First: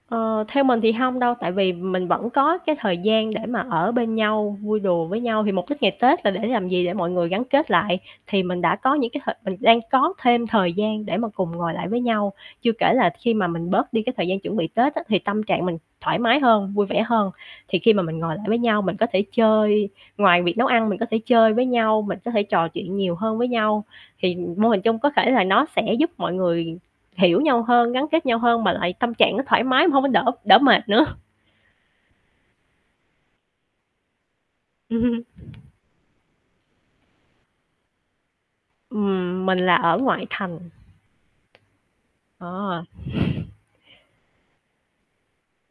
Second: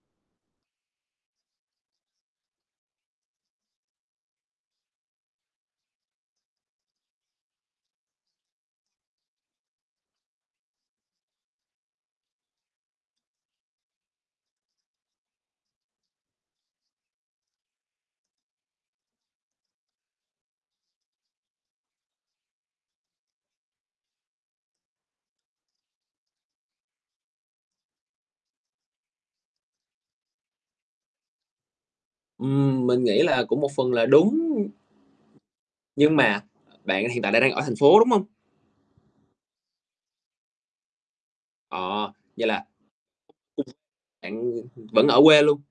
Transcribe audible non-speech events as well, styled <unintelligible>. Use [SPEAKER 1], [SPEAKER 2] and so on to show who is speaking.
[SPEAKER 1] Ờ, theo mình thì hông đâu, tại vì mình vẫn có cái thời gian để mà ở bên nhau, vui đùa với nhau, thì mục đích ngày Tết là để làm gì, để mọi người gắn kết lại, thì mình đã có những cái thời mình đang có thêm thời gian để mà cùng ngồi lại với nhau. Chưa kể là khi mà mình bớt đi cái thời gian chuẩn bị Tết á, thì tâm trạng mình thoải mái hơn, vui vẻ hơn, thì khi mà mình ngồi lại với nhau mình có thể chơi ngoài việc nấu ăn mình có thể chơi với nhau, mình có thể trò chuyện nhiều hơn với nhau, thì mô hình chung có thể là nó sẽ giúp mọi người hiểu nhau hơn, gắn kết nhau hơn, mà lại tâm trạng nó thoải mái mà hông có đỡ đỡ mệt nữa.
[SPEAKER 2] Ừm, mình nghĩ là cũng một phần là đúng.
[SPEAKER 1] Ừm hừm,
[SPEAKER 2] Nhưng mà bạn hiện tại đang đang ở thành phố, đúng hông?
[SPEAKER 1] Ừm, mình là ở ngoại thành.
[SPEAKER 2] Ờ, vậy là
[SPEAKER 1] Ờ. <laughs>
[SPEAKER 2] <unintelligible> bạn, ờ, vẫn ở quê luôn.